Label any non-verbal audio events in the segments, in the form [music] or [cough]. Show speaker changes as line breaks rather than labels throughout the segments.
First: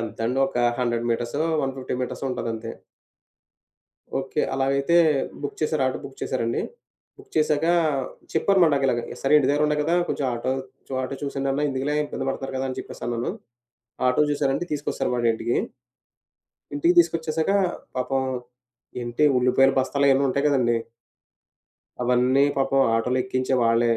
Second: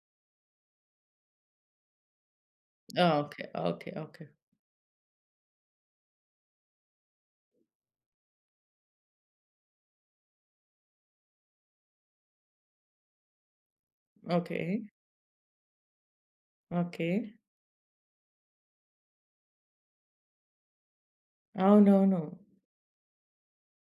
ఎంతండి ఒక 100 మీటర్సో, 150 మీటర్సో, ఉంటదంతే.
ఆ! ఓకె. ఓకె. ఓకె.
ఓకే. అలాగైతే బుక్ చేశారు, ఆటో బుక్ చేశారండి. బుక్ చేశాక, చెప్పారు మాట నాకు ఇలాగ. సరే, ఇంటి దగ్గర ఉండా కదా, కొంచెం ఆటో చో ఆటో చూసేయండన్నా ఎందుకులే ఇబ్బంది పడతారు కదా అని చెప్పేసి అన్నాను. Auto
okay.
చూశారండి, తీసుకొస్తారు వాడింటికి. ఇంటికి
ఓకె.
తీసుకొచ్చేశాక, పాపం ఏంటి ఉల్లిపాయలు బస్తాలయన్నీ ఉంటాయి కదండీ.
అవునవును.
అవన్నీ పాపం ఆటోలో ఎక్కించే వాళ్ళే,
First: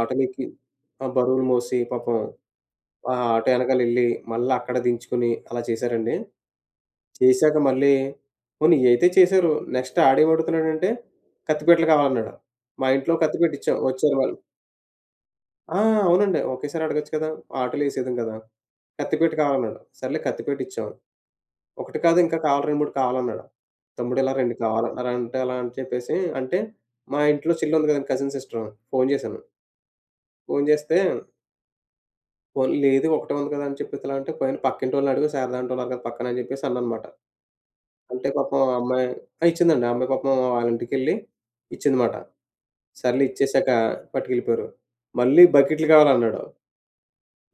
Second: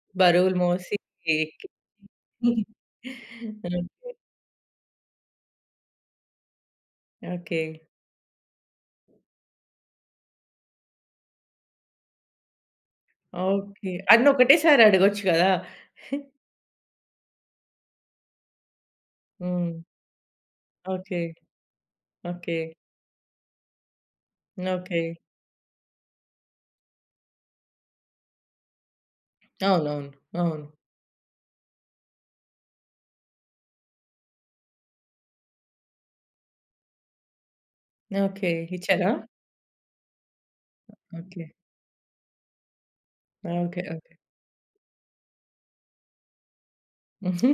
ఆటోలో ఎక్కి
బరువులు మోసి,
ఆ! బరువులు
ఎక్కి
మోసి పాపం,
[giggles]
ఆ ఆటో యెనకాల యెళ్లి,
అంతే.
మళ్ళా అక్కడ దించుకొని అలా చేశారండి. చేశాక
ఓకే.
మళ్ళీ పోనీ ఇయి అయితే చేశారు. నెక్స్ట్ ఆడేమడుగుతున్నాడంటే, కత్తిపీటలు కావాలన్నాడు. మా ఇంట్లో కత్తిపీట ఇచ్చాం.
ఓకే.
వచ్చారు
అన్నీ
వాళ్ళు
ఒకటేసారి అడగొచ్చు కదా!
ఆ!
[chuckles]
అవునండి. ఒకేసారి అడగొచ్చు కదా! ఆటోలు వేసేయుదును గదా! కత్తిపీట
హ్మ్.
కావాలన్నాడు, సర్లే కత్తిపీట ఇచ్చాం.
ఓకె.
ఒకటి కాదు, ఇంకా
ఓకె.
కావాలి. 2, 3 కావాలన్నాడు. తమ్ముడు ఇలా 2
ఓకె.
కావాలన్నారంట అలా అని చెప్పేసి అంటే, మా ఇంట్లో చెల్లుంది కదండీ, కజిన్ సిస్టరు, ఫోను జేశాను.
అవునవును.
ఫోను
అవును.
జేస్తే పోనీ లేదు ఒకటే ఉంది కదా అని చెప్పేసి అలా అంటే, పోయి నీ పక్కింటోళ్ళని అడుగు, శారదాంటి ఉన్నారు కదా! పక్కన అని చెప్పేసి అన్నానుమాట. అంటే
ఓకె.
పాపం ఆ అమ్మాయి
ఇచ్చారా?
ఆ! ఇచ్చిందండి. ఆ అమ్మాయి పాపం వాళ్ళిం‌టికెళ్లి
ఓకె.
ఇచ్చిందనమాట. సర్లే, ఇచ్చేసాక
ఓకె. ఓకె.
పట్టుకెళ్ళిపోయారు. మళ్ళీ బకెట్లు కావాలన్నాడు.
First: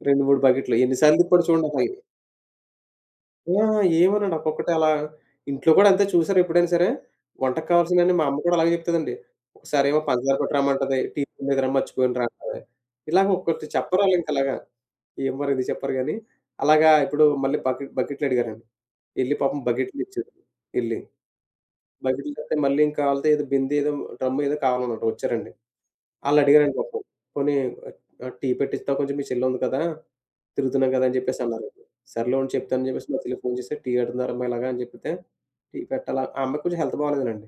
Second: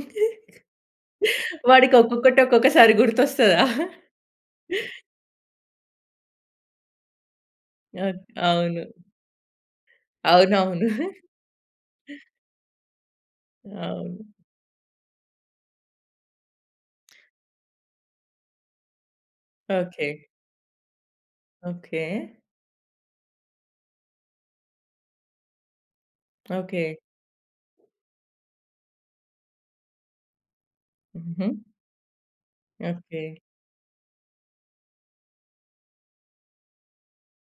2, 3 బకెట్లు. ఎన్ని సార్లు తిప్పాడు చూడండి. ఒక ఐ
వాడికి ఒక్కొక్కటి ఒక్కొక్కసారి
ఆ!
గుర్తొస్తదా!
ఏమనడు. ఒక్కొక్కటే అలా ఇంట్లో కూడా అంతే. చూశారా ఎప్పుడైనా సరే, వంటకు కావాల్సినయన్నీ
అద్
మా అమ్మ కూడా అలాగే
అవును.
చెప్తదండి. ఒకసారేమో పంచదార
అవునవును.
పట్టు‌రమ్మంటది.
[chuckles]
టీపొడి లేదురా మర్చిపోయానురా అంటది. ఇలాగ ఒకొక్కటి చెప్పరు ఆళ్ళు
అవును.
ఇంకలాగా. ఎం మరి ఎందుకు చెప్పరు గానీ. అలాగా ఇప్పుడు మళ్ళీ బకెట్ బకెట్లడిగారండి. యెళ్లి పాపం బకెట్లు
ఓకె.
ఇచ్చారు యెళ్లి.
ఓకే.
బకెట్లు తరవాత మళ్ళీ ఇంకాలీదేదో బిందేదో, డ్రమ్ ఏదో కావాలనంట వచ్చారండి. ఆళ్ళు అడిగారండి
ఓకె.
పాపం. "పోనీ, ఆ! టీ పెట్టిస్తావా? కొంచెం మీ చెల్లి ఉంది కదా! తిరుగుతున్నాం కదా," అని చెప్పేసి
హుహుహు.
అన్నారొకరు. సర్లే ఉండు చెప్తాను అని చెప్పేసి మా
ఓకె.
చెల్లికి ఫోను చేసి టీ అడుగుతున్నారమ్మ ఇలాగా అని జెబితే, టీ పెట్టాలా ఆ అమ్మాయికి కొంచెం హెల్త్ బాగోలేదనండి.